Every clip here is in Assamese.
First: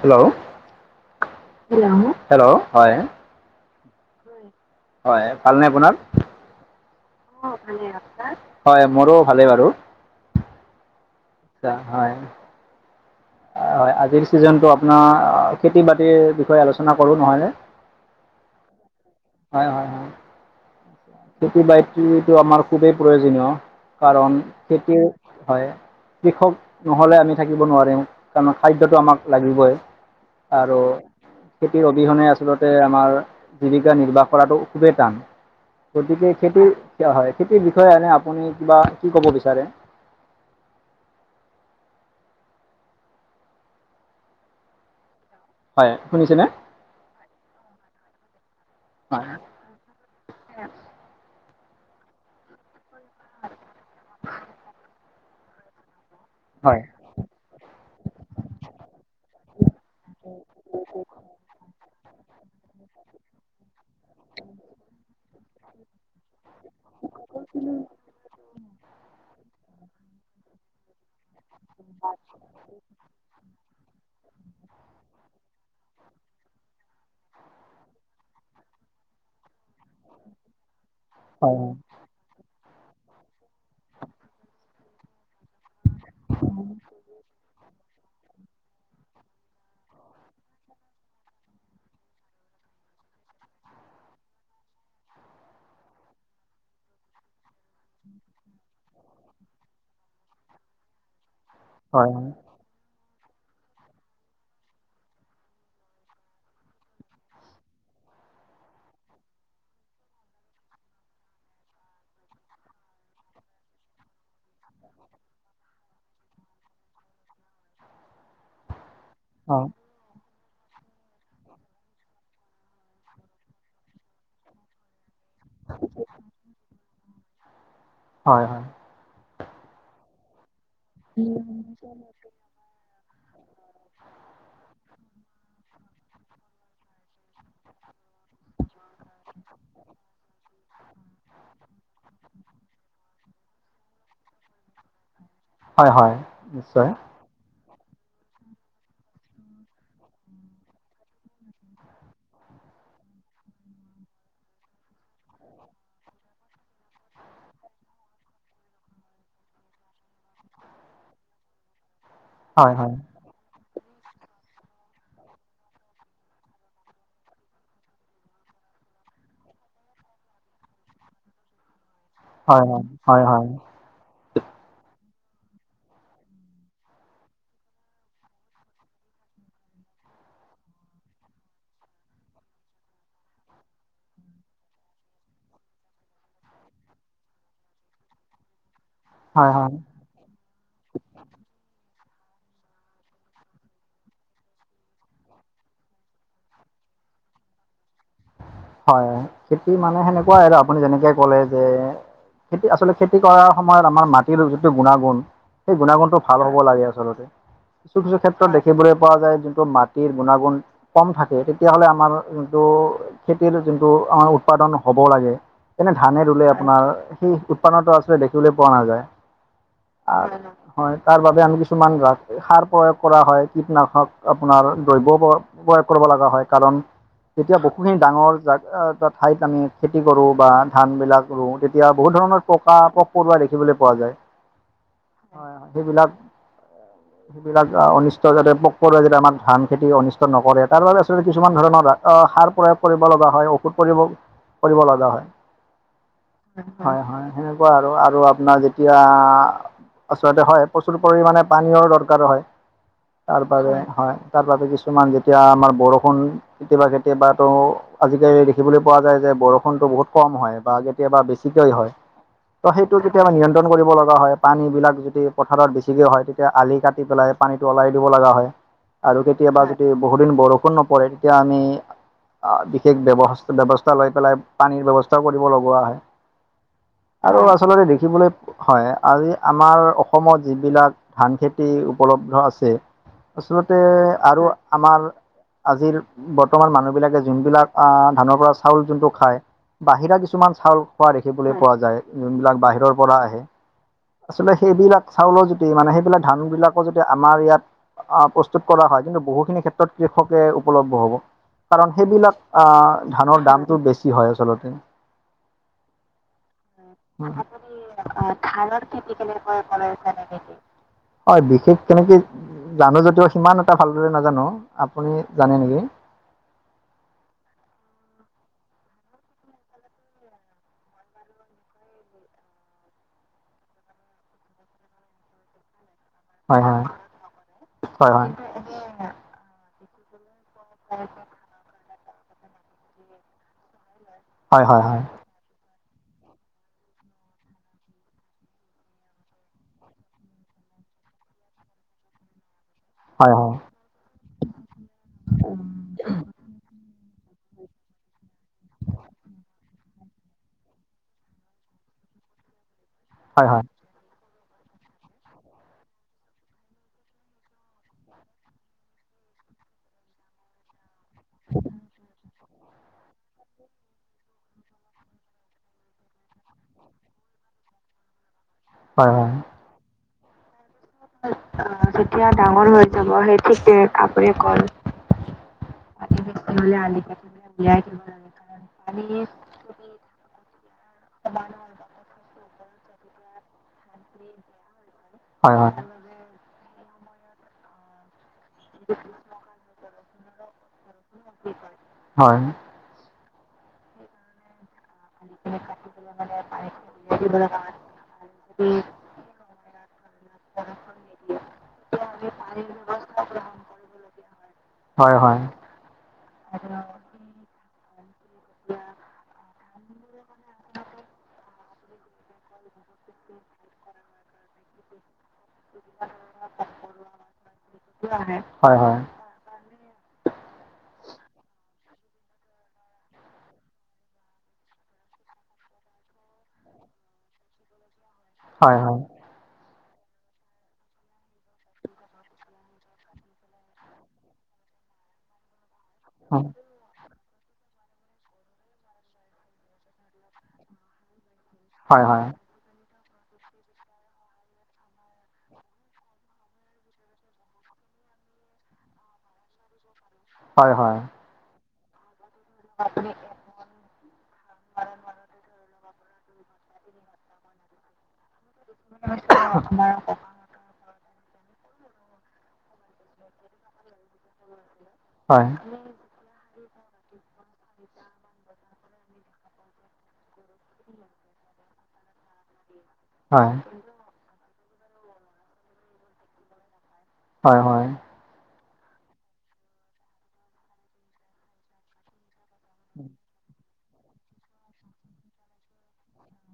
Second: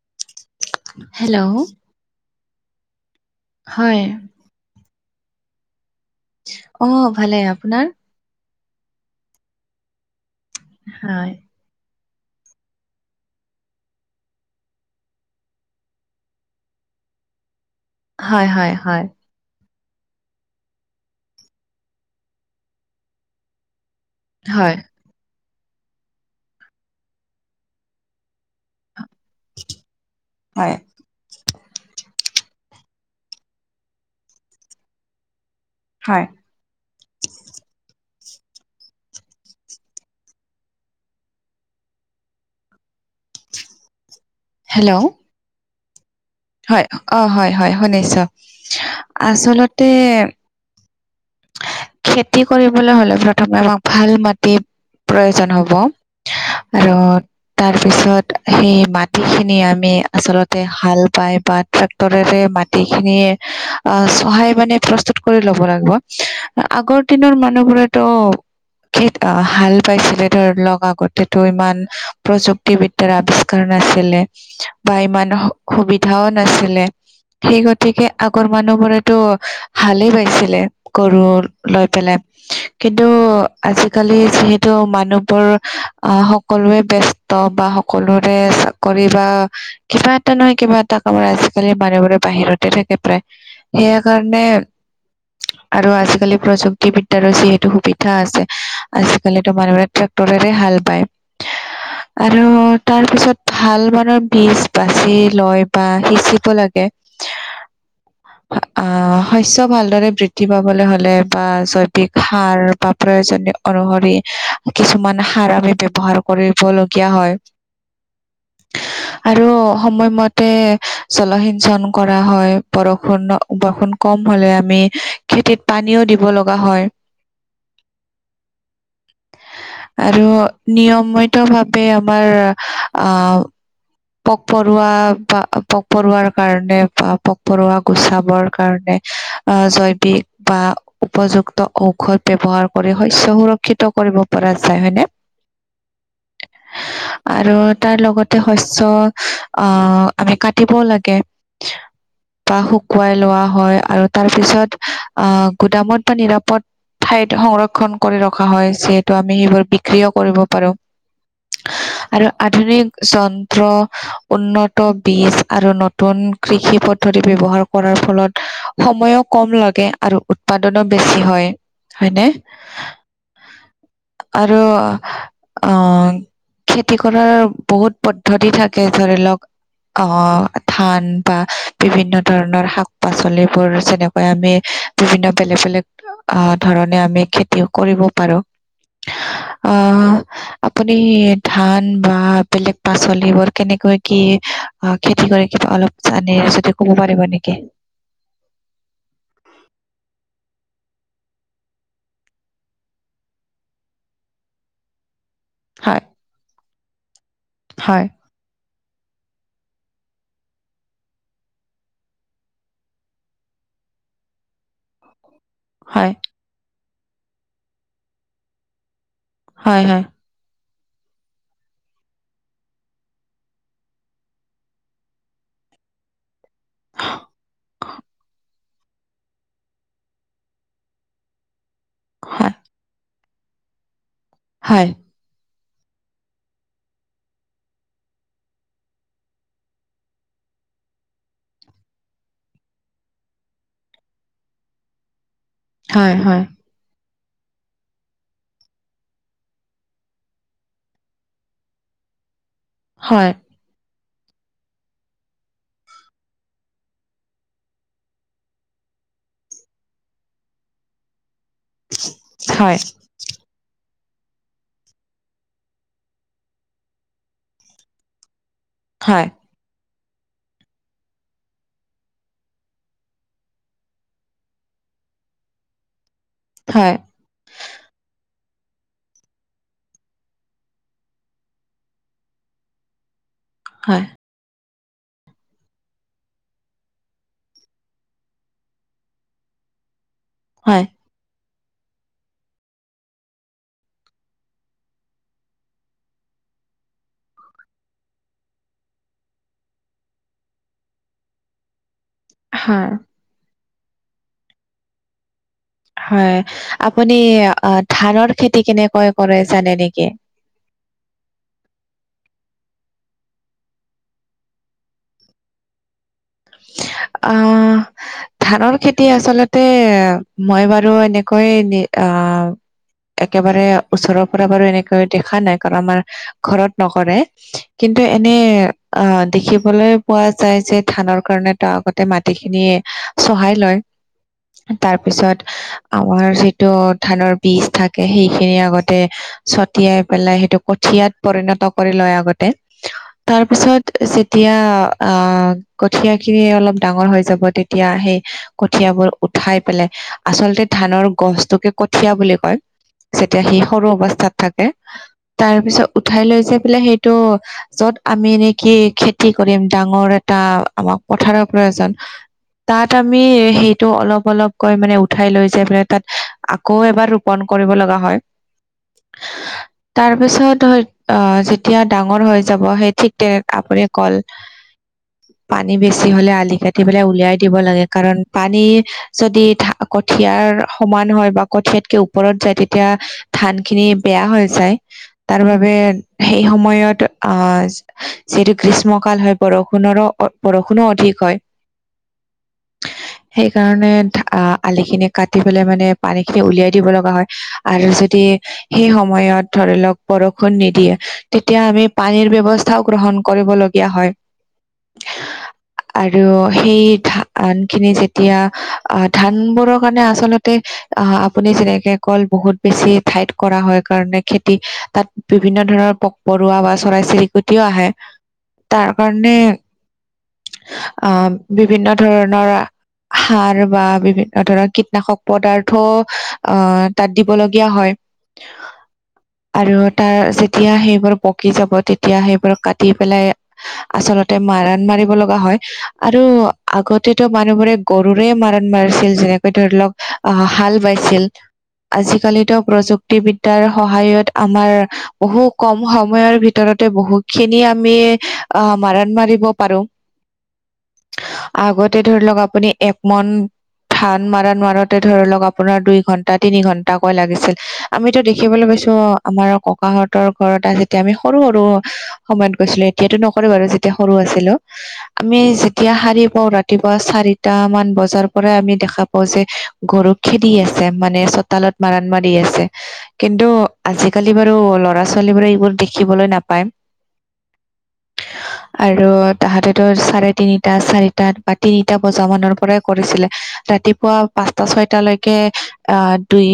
Hello hello? হেল্লৌ হেল্লৌ হয়। হয়। হয় ভালনে আপোনাৰ অ অ ভালে আপোনাৰ, হয় মোৰো ভালে বাৰু হয় আচ্ছা হয়। হয় আজিৰ ছিজনটো আপোনাৰ খেতি বাতিৰ বিষয়ে আলোচনা কৰোঁ নহয় নে? হয় হয় হয় হয় হয় হয় খেতি বাতিটো আমাৰ খুবেই প্ৰয়োজনীয় কাৰণ হয়। খেতি হয় কৃষক নহ'লে আমি থাকিব নোৱাৰিম কাৰণ খাদ্যটো আমাক লাগিবই হয়, আৰু খেতিৰ অবিহনে আচলতে আমাৰ জীৱিকা নিৰ্বাহ কৰাটো খুবেই টান হয়। গতিকে খেতিৰ হয় খেতিৰ বিষয়ে এনে আপুনি কিবা, কি ক'ব বিচাৰে হেল্ল' হয় শুনিছেনে? হয় অ হয় হয় শুনিছ হয় আচলতে খেতি কৰিবলৈ হলে প্ৰথমে আমাক ভাল মাটিৰ প্ৰয়োজন হয় হ'ব। আৰু তাৰ পিছত সেই মাটি খিনি আমি আচলতে হাল বাই বা ট্ৰেক্ট টৰেৰে মাটি খিনি অ চহাই মানে প্ৰস্তুত কৰি ল'ব লাগিব। আগৰ দিনৰ মানুহবোৰেত খেত অ হাল বাইছিলে ধৰ লগাকৈ যিটো ইমান প্ৰযুক্তিবিদ্যাৰ আৱিষ্কাৰ নাছিলে। বাই ইমান সুবিধাও নাছিলে। সেই গতিকে আগৰ মানুহবোৰেতো শালেই বাইছিলে। ৰোল হয় লৈ পেলাই কিন্তু আজিকালি যিহেতু মানুহবোৰ অহ সকলোৱে ব্যস্ত বা সকলোৰে কৰি বা কিবা এটা নহয় কিবা এটা কামত আজিকালি মানুহবোৰে বাহিৰতে থাকে প্ৰায় সেয়া কাৰণে আৰু আজিকালি প্ৰযুক্তিবিদ্যাৰো যিহেতু সুবিধা আছে আজিকালিতো মানুহবোৰে ট্ৰেক্টৰেৰে হাল হয় বায় আৰু তাৰ পিছত ভাল মানৰ বীজ বাচি লয় বা সিঁচিব লাগে [inaudible] অ শস্য ভালদৰে বৃ বৃদ্ধি পাবলৈ হলে বা জৈৱিক সাৰ বা প্ৰয়োজন অনুসৰি কিছুমান সাৰ আমি ব্যৱহাৰ কৰিবলগীয়া হয়। [inaudible] আৰু সময়মতে জলসিঞ্চন কৰা হয় বৰষুন বৰষুন কম হলে আমি খেতিত পানীও দিব লগা হয়। হয় হয় আৰু নিয়মিত ভাৱে আমাৰ অ পোক পৰুৱা বা পোক পৰুৱাৰ কাৰণে বা পোক পৰুৱা গুচাবৰ কাৰণে আ জৈৱ দ্ধি বা উপযুক্ত ঔষধ ব্যৱহাৰ কৰি শস্য সুৰক্ষিত কৰিব পৰা যায় হয়নে। হয় হয় নিশ্চয় আৰু তাৰ লগতে শস্য আহ আমি কাটিবও লাগে। উম হো [unintelligible] বা শুকুৱাই লোৱা হয় আৰু তাৰ পিছত আহ গুদামত বা নিৰাপদ ঠাইত সংৰক্ষন কৰি ৰখা হয় যিহেতু আমি সেইবোৰ বিক্ৰীও কৰিব পাৰোঁ। [unintelligible] আৰু হয় আধুনিক হয় জন উন্নত বীজ আৰু নতুন কৃষি পদ্ধতি ব্যৱহাৰ কৰাৰ ফলত সময়ো কম লাগে আৰু উৎপাদনো বেছি হয়। হয়নে হয় হয় হয় হয় আৰু অ খেতি কৰাৰ বহুত পদ্ধতি থাকে ধৰি লওক অ ধান বা বিভিন্ন ধৰণৰ শাক পাচলিবোৰ যেনেকৈ আমি বিভিন্ন বেলেগ বেলেগ আ ধৰণে আমি খেতিও কৰিব পাৰোঁ। হয় অ আপুনি ধান বা বেলেগ পাচলিবোৰ কেনেকৈ কি, অ খেতি হৈ অলপ জানে যদি কব পাৰিব নেকি? হয় খেতি মানে সেনেকুৱাই আৰু আপুনি যেনেকে ক'লে যে, খেতি আচলতে খেতি কৰাৰ সময়ত আমাৰ মাটিৰ যিটো গুণাগুণ সেই হয় গুণাগুণতটো ভাল হব লাগে আচলতে কিছু হয় কিছু ক্ষেত্ৰত দেখিবলৈ পোৱা যায় যোনটো মাটিৰ গুণাগুণ কম থাকে তেতিয়াহলে আমাৰ যোনটো খেতিৰ যোনটো উৎপাদন হ'ব লাগে এনে হয় ধানে ৰুলে আপোনাৰ সেই উৎপাদনতো আচলতে দেখিবলৈ পোৱা নাযায়। হয় হয় হয় তাৰ বাবে আমি কিছুমান ৰাখ সাৰ প্ৰয়োগ কৰা হয় কীটনাশক আপোনাৰ দ্ৰব্য প্ৰয়োগ কৰিব লগা হয় কাৰণ যেতিয়া বহুখিনি ডাঙৰ জা এ ঠাইত আমি খেতি কৰো বা ধান বিলাক ৰোও তি তেতিয়া বহুত ধৰণৰ হয় পকা পোক পৰুৱা দেখিবলৈ পোৱা যায়। হয় হয় হয় সেইবিলাক বিলাক অনিষ্ট যাতে পোক পৰুৱাই যাতে আমাৰ ধান খেতি অনিষ্ট নকৰে তাৰ বাবে আচলতে কিছুমান ধৰণৰ সাৰ প্ৰয়োগ কৰিব লগা হয় ঔষধ পৰি কৰিব লগা হয় হয় হয় হয় হয় সেনেকুৱা আৰু আৰু আপোনাৰ যেতিয়া আচলতে হয় প্ৰচুৰ পৰিমাণে পানীয়ো দৰকাৰো হয় হয় তাৰ হয় তাৰ বাবে কিছুমান যেতিয়া আমাৰ বৰষুণ কেতিয়াবা কেতিয়াবা ত আজিকালি দেখিবলৈ পোৱা যায় যে বৰষুণতটো বহুত কম হয় বা কেতিয়াবা বেছিকৈ হয় ত হয় হয় সেইটো কেতিয়াবা নিয়ন্ত্ৰণ কৰিব লগা হয় পানীবিলাক যদি পথাৰত বেছিকৈ হয় তেতিয়া আলি কাটি পেলাই পানীটো ওলাই দিব লগা হয় আৰু কেতিয়াবা যদি বহুদিন বৰষুণ নপৰে তেতিয়া আমি বিশেষ ব্যৱ ব্যৱস্থা লৈ পেলাই পানীৰ ব্যৱস্থাও কৰিব লগোৱা হয়। হয় আৰু আচলতে দেখিবলৈ হয় আজি আমাৰ অসমত যিবিলাক ধান খেতি উপলব্ধ আছে। আচলতে হয় আৰু আমাৰ আজিৰ বৰ্তমান মানুহ বিলাকে যোনবিলাক ধানৰ পৰা চাউল যোনটো খায় বাহিৰা কিছুমান চাউল হয় পোৱা দেখিবলৈ পোৱা যায় যোনবিলাক বাহিৰৰ পৰা আহে আচলতে সেইবিলাক চাউলৰ যদি মানে সেইবিলাক ধান বিলাকো যদি আমাৰ ইয়াত আহ প্ৰস্তুত কৰা হয় কিন্তু বহুখিনি ক্ষেত্ৰত কৃষকে উপলব্ধ হ'ব কাৰণ সেইবিলাক আ হয় ধানৰ দামটো বেছি হয় আচলতে হয় আপুনি ধানৰ খেতি কেনেকৈ কৰে জানে নেকি? হয় বিশেষ তেনেকে জানো যদিও সিমান এটা ভালদৰে নাজানো আপুনি জানে নেকি? আ ধানৰ খেতি আচলতে মই বাৰু এনেকৈ আহ একেবাৰে ওচৰৰ পৰা বাৰু এনেকৈ দেখা নাই কাৰণ আমাৰ হয় ঘৰত হয় নকৰে কিন্তু হয় হয় এনে অ দেখিবলৈ পোৱা যায় যে ধানৰ কাৰণে ত আগতে মাটিখিনি চহাই লয় হয় হয় হয় তাৰপিছত আমাৰ যিটো ধানৰ বীজ থাকে সেইখিনি আগতে ছটিয়াই পেলাই সেইটো কঠিয়াত পৰিণত কৰি লয় আগতে হয় তাৰপিছত যেতিয়া আহ কঠিয়া খিনি অলপ ডাঙৰ হৈ যাব তেতিয়া সেই কঠিয়াবোৰ উঠাই পেলাই আচলতে ধানৰ গছটোকে কঠিয়া বুলি কয়। যেতিয়া হয় সি হয় সৰু অৱস্থাত থাকে তাৰ পিছত উঠাই লৈ যে পেলে সেইটো য'ত আমি নেকি খেতি কৰিম ডাঙৰ এটা। আমাক পথাৰৰ প্ৰয়োজন তাত আমি সেইটো অলপ অলপকৈ মানে উঠাই লৈ যাই মানে তাত আকৌ এবাৰ পন কৰিব লগা হয়। হয় হয়। তাৰ পিছত হয় আহ যেতিয়া ডাঙৰ হৈ যাব সেই ঠিক তেনে আপৰে কল। পানী বেছি হূলে আলি কাটি পেলাই উলিয়াই দিব লাগে কাৰণ পানী যদি কঠিয়াৰ সমান হয় বা কঠিয়াতকে ওপৰত যায় তেতিয়া ধান খিনি বেয়া হৈ যায়। তাৰ হয় হয় হয় হয় বাবে সেই সময়ত আহ যিহেতু গ্ৰীষ্মকাল হয় বৰষুণৰো বৰষুণো অধিক হয়। আহ সেইকাৰণে আলিখিনিত কাটি পেলাই মানে পানী খিনি উলিয়াই দিব লগা হয় আৰু যদি সেই সময়ত ধৰি লওঁক বৰষুণ নিদিয়ে তেতিয়া আমি পানীৰ ব্যয়ৱস্থাও গ্ৰহণ কৰিবলগীয়া হয়। হয় হয় আৰু সেই ধান খিনি যেতিয়া আহ ধানবোৰক কাৰণে আচলতে আহ আপুনি যেনেকে কল বহুত বেছি ঠাইত কৰা হয় কাৰণে খেতি তাত বিভিন্ন ধৰণৰ পুক পৰুৱা বা চৰাই চিৰিকটিও আহে হয় হয় তাৰ কাৰণে অ বিভিন্ন ধৰণৰ সাৰ বা বিভিন্ন ধৰৰ কীটনাশক পদাৰ্থ অ তাত দিবলগীয়া হয়। হয় হয় আৰু তাৰ যেতিয়া সেইবোৰ পকি যাব তেতিয়া সেইবোৰ কাটি পেলাই- আচলতে মাৰণ মাৰিব লগা হয় আৰু- আগতেত মানুহবোৰে গৰুৰে মাৰণ মাৰিছিল যেনেকৈ ধৰি লওঁক আহ হাল বাইছিল। হয় হয় আজিকালিত প্ৰযুক্ত মুুক্তিবিদ্যাৰ সহায়ত আমাৰ বহু কম সময়ৰ ভিতৰতে বহু খিনি আমি আহ মাৰণ মাৰিব পাৰোঁ। হয় হয়। আগতে ধৰি লওঁক আপুনি একমন ধান মাৰণ মাৰোতে ধৰি লওক আপোনাৰ দুই ঘন্টা তিনি ঘন্টাকৈ লাগিছিল। আমিতো দেখিবলৈ পাইছোঁ অহ, আমাৰ ককাহঁতৰ ঘৰত যেতিয়া আমি সৰু সৰু সময়ত গৈছিলোঁ, এতিয়াতো নকৰে বাৰু যেতিয়া সৰু আছিলোঁ। আমি যেতিয়া হাৰি পাওঁ, ৰাতিপুৱা চাৰিটা মান বজাৰ পৰাই আমি দেখা পাওঁ যে গৰু খেদি আছে। মানে চোতালত মাৰণ মাৰি আছে। কিন্তু আজিকালি বাৰু ল'ৰা ছোৱালী বোৰে এইবোৰ দেখিবলৈ নাপায়। হয় হয়। আৰু তাহাঁতেতো চাৰে তিনিটা চাৰিটা বা তিনিটা বজা মানৰ পৰাই কৰিছিলে। ৰাতিপুৱা পাঁচটা ছয়টালৈকে আহ দুই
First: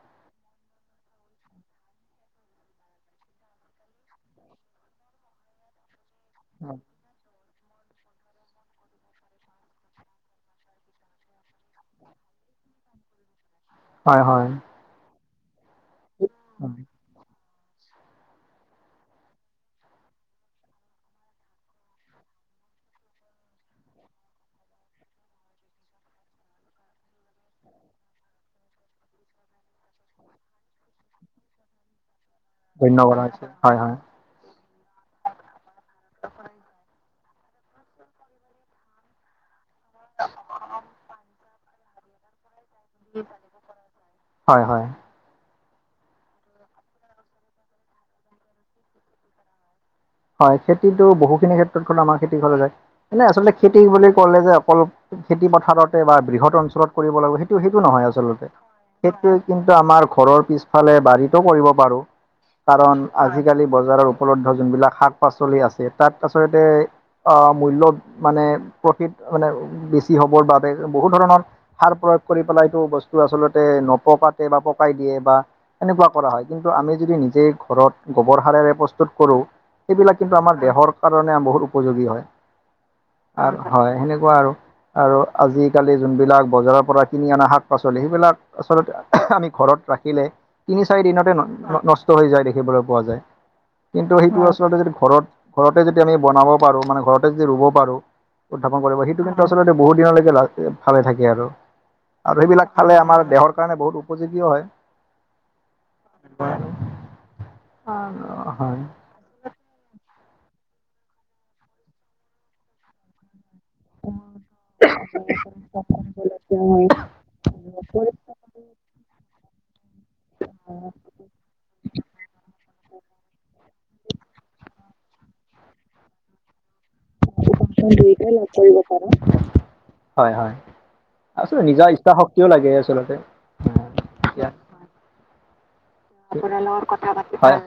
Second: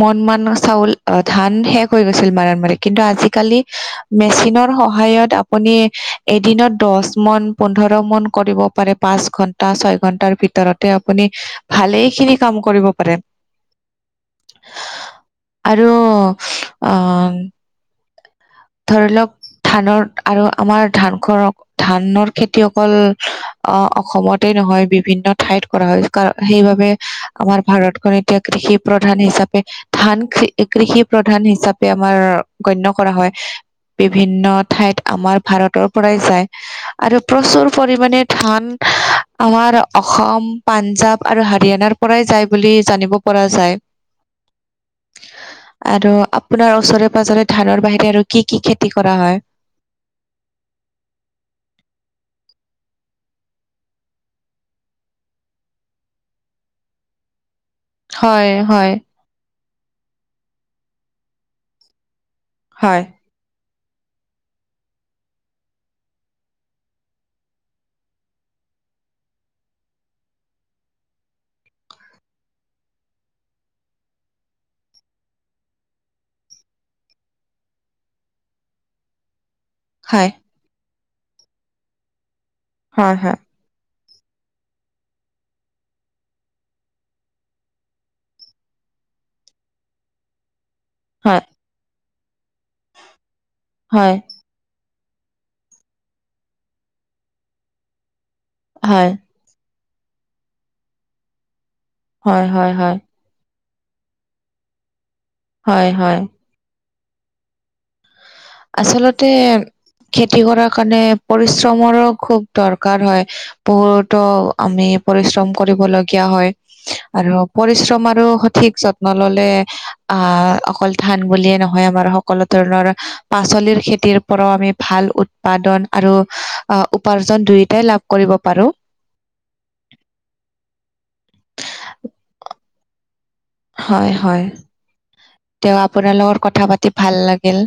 মন মান চাউল আহ ধান শেষ হৈ গৈছিল মাৰণ মাৰে কিন্তু আজিকালি মেচিনৰ সহায়ত আপুনি এদিনত দশ মন পোন্ধৰ মন কৰিব পাৰে। পাঁচ ঘন্টা, ছয় ঘন্টাৰ ভিতৰতে আপুনি ভালেই খিনি কাম কৰিব পাৰে। হয় হয়। আৰু আহ ধৰি লওঁক ধানৰ আৰু আমাৰ ধান ঘৰক ধানৰ খেতি অকল অ অসমতেই নহয়। বিভিন্ন ঠাইত কৰা হয়। কাৰ সেইবাবে আমাৰ ভাৰতখন এতিয়া কৃষি প্ৰধান হিচাপে ধান কৃষি প্ৰধান হিচাপে আমাৰ গণ্য কৰা হয়। হয় হয়। বিভিন্ন ঠাইত আমাৰ ভাৰতৰ পৰাই যায়। আৰু প্ৰচুৰ পৰিমাণে ধান আমাৰ অসম, পাঞ্জাৱ আৰু হাৰিয়ানাৰ পৰাই যায়। বুলি জানিব পৰা যায়। হয় হয় আৰু আপোনাৰ ওচৰে পাজৰে ধানৰ বাহিৰে আৰু কি কি খেতি কৰা হয়? হয়। খেতিটো বহুখিনি ক্ষেত্ৰতখন আমাৰ খেতি ঘৰলৈ যায়। এনে আচলতে খেতি বুলি কলে যে অকল খেতি পথাৰতে বা বৃহৎ অঞ্চলত কৰিব লাগিব সেইটো সেইটো নহয় আচলতে, হয় হয় সেইটোৱে কিন্তু আমাৰ ঘৰৰ পিছফালে বাৰীতো কৰিব পাৰোঁ। কাৰণ হয় আজি আজিকালি বজাৰত উপলব্ধ যোনবিলাক শাক পাচলি আছে। তাত আচলতে মূল্য মানে প্ৰফিট মানে বেছি হবৰ বাবে বহুত ধৰণৰ সাৰ প্ৰয়োগ কৰি পেলাইটো বস্তু আচলতে নপকাতে বা পকাই দিয়ে বা এনেকুৱা কৰা হয়। কিন্তু আমি যদি নিজে ঘৰত গোবৰ সাৰেৰে প্ৰস্তুত কৰোঁ। সেইবিলাক হয়, কিন্তু আমাৰ দেহৰ কাৰণে বহুত উপযোগী হয়। হয় হয়। আৰু হয় সেনেকুৱা আৰু আৰু আজিকালি যোনবিলাক বজাৰৰ পৰা কিনি অনা শাক পাচলি সেইবিলাক আচলতে আমি ঘৰত ৰাখিলে তিনি চাৰি দিনতে হয়, নষ্ট হৈ যায়। দেখিবলৈ পোৱা যায়। কিন্তু হয়, সেইটো আচলতে যদি ঘৰত ঘৰতে যদি আমি বনাব পাৰোঁ। মানে ঘৰতে যদি ৰুব পাৰোঁ। উদাপন কৰিব হয়, সেইটো কিন্তু আচলতে বহুত দিনলৈকে ভালে থাকে আৰু আৰু হয়, সেইবিলাক হয়, ফালে হয়, আমাৰ দেহৰ কাৰণে বহুত উপযোগীও হয়। হয় হয়। হয়। অহ আচলতে খেতি কৰাৰ কাৰণে পৰিশ্ৰমৰো খুব দৰকাৰ হয়। বহুতো আমি পৰিশ্ৰম কৰিব লগীয়া হয়। আৰু পৰিশ্ৰম আৰু সঠিক যত্ন ললে। আহ, অকল ধান বুলিয়ে নহয় আমাৰ সকলো ধৰণৰ পাচলিৰ খেতিৰ পৰাও আমি ভাল উৎপাদন আৰু উপাৰ্জন দুয়োটাই লাভ কৰিব পাৰোঁ। হয় হয়। আচলতে নিজা ইচ্ছা শক্তিও লাগে আচলতে হয় হয় তেওঁ আপোনাৰ লগত কথা পাতি ভাল লাগিল।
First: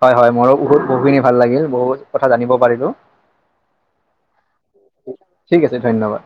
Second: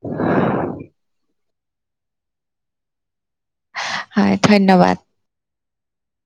হয় হয় ময়ো বহুত বহুখিনি ভাল লাগিল, বহুত কথা জানিব পাৰিলোঁ। হয় ধন্যবাদ। ঠিক আছে ধন্যবাদ।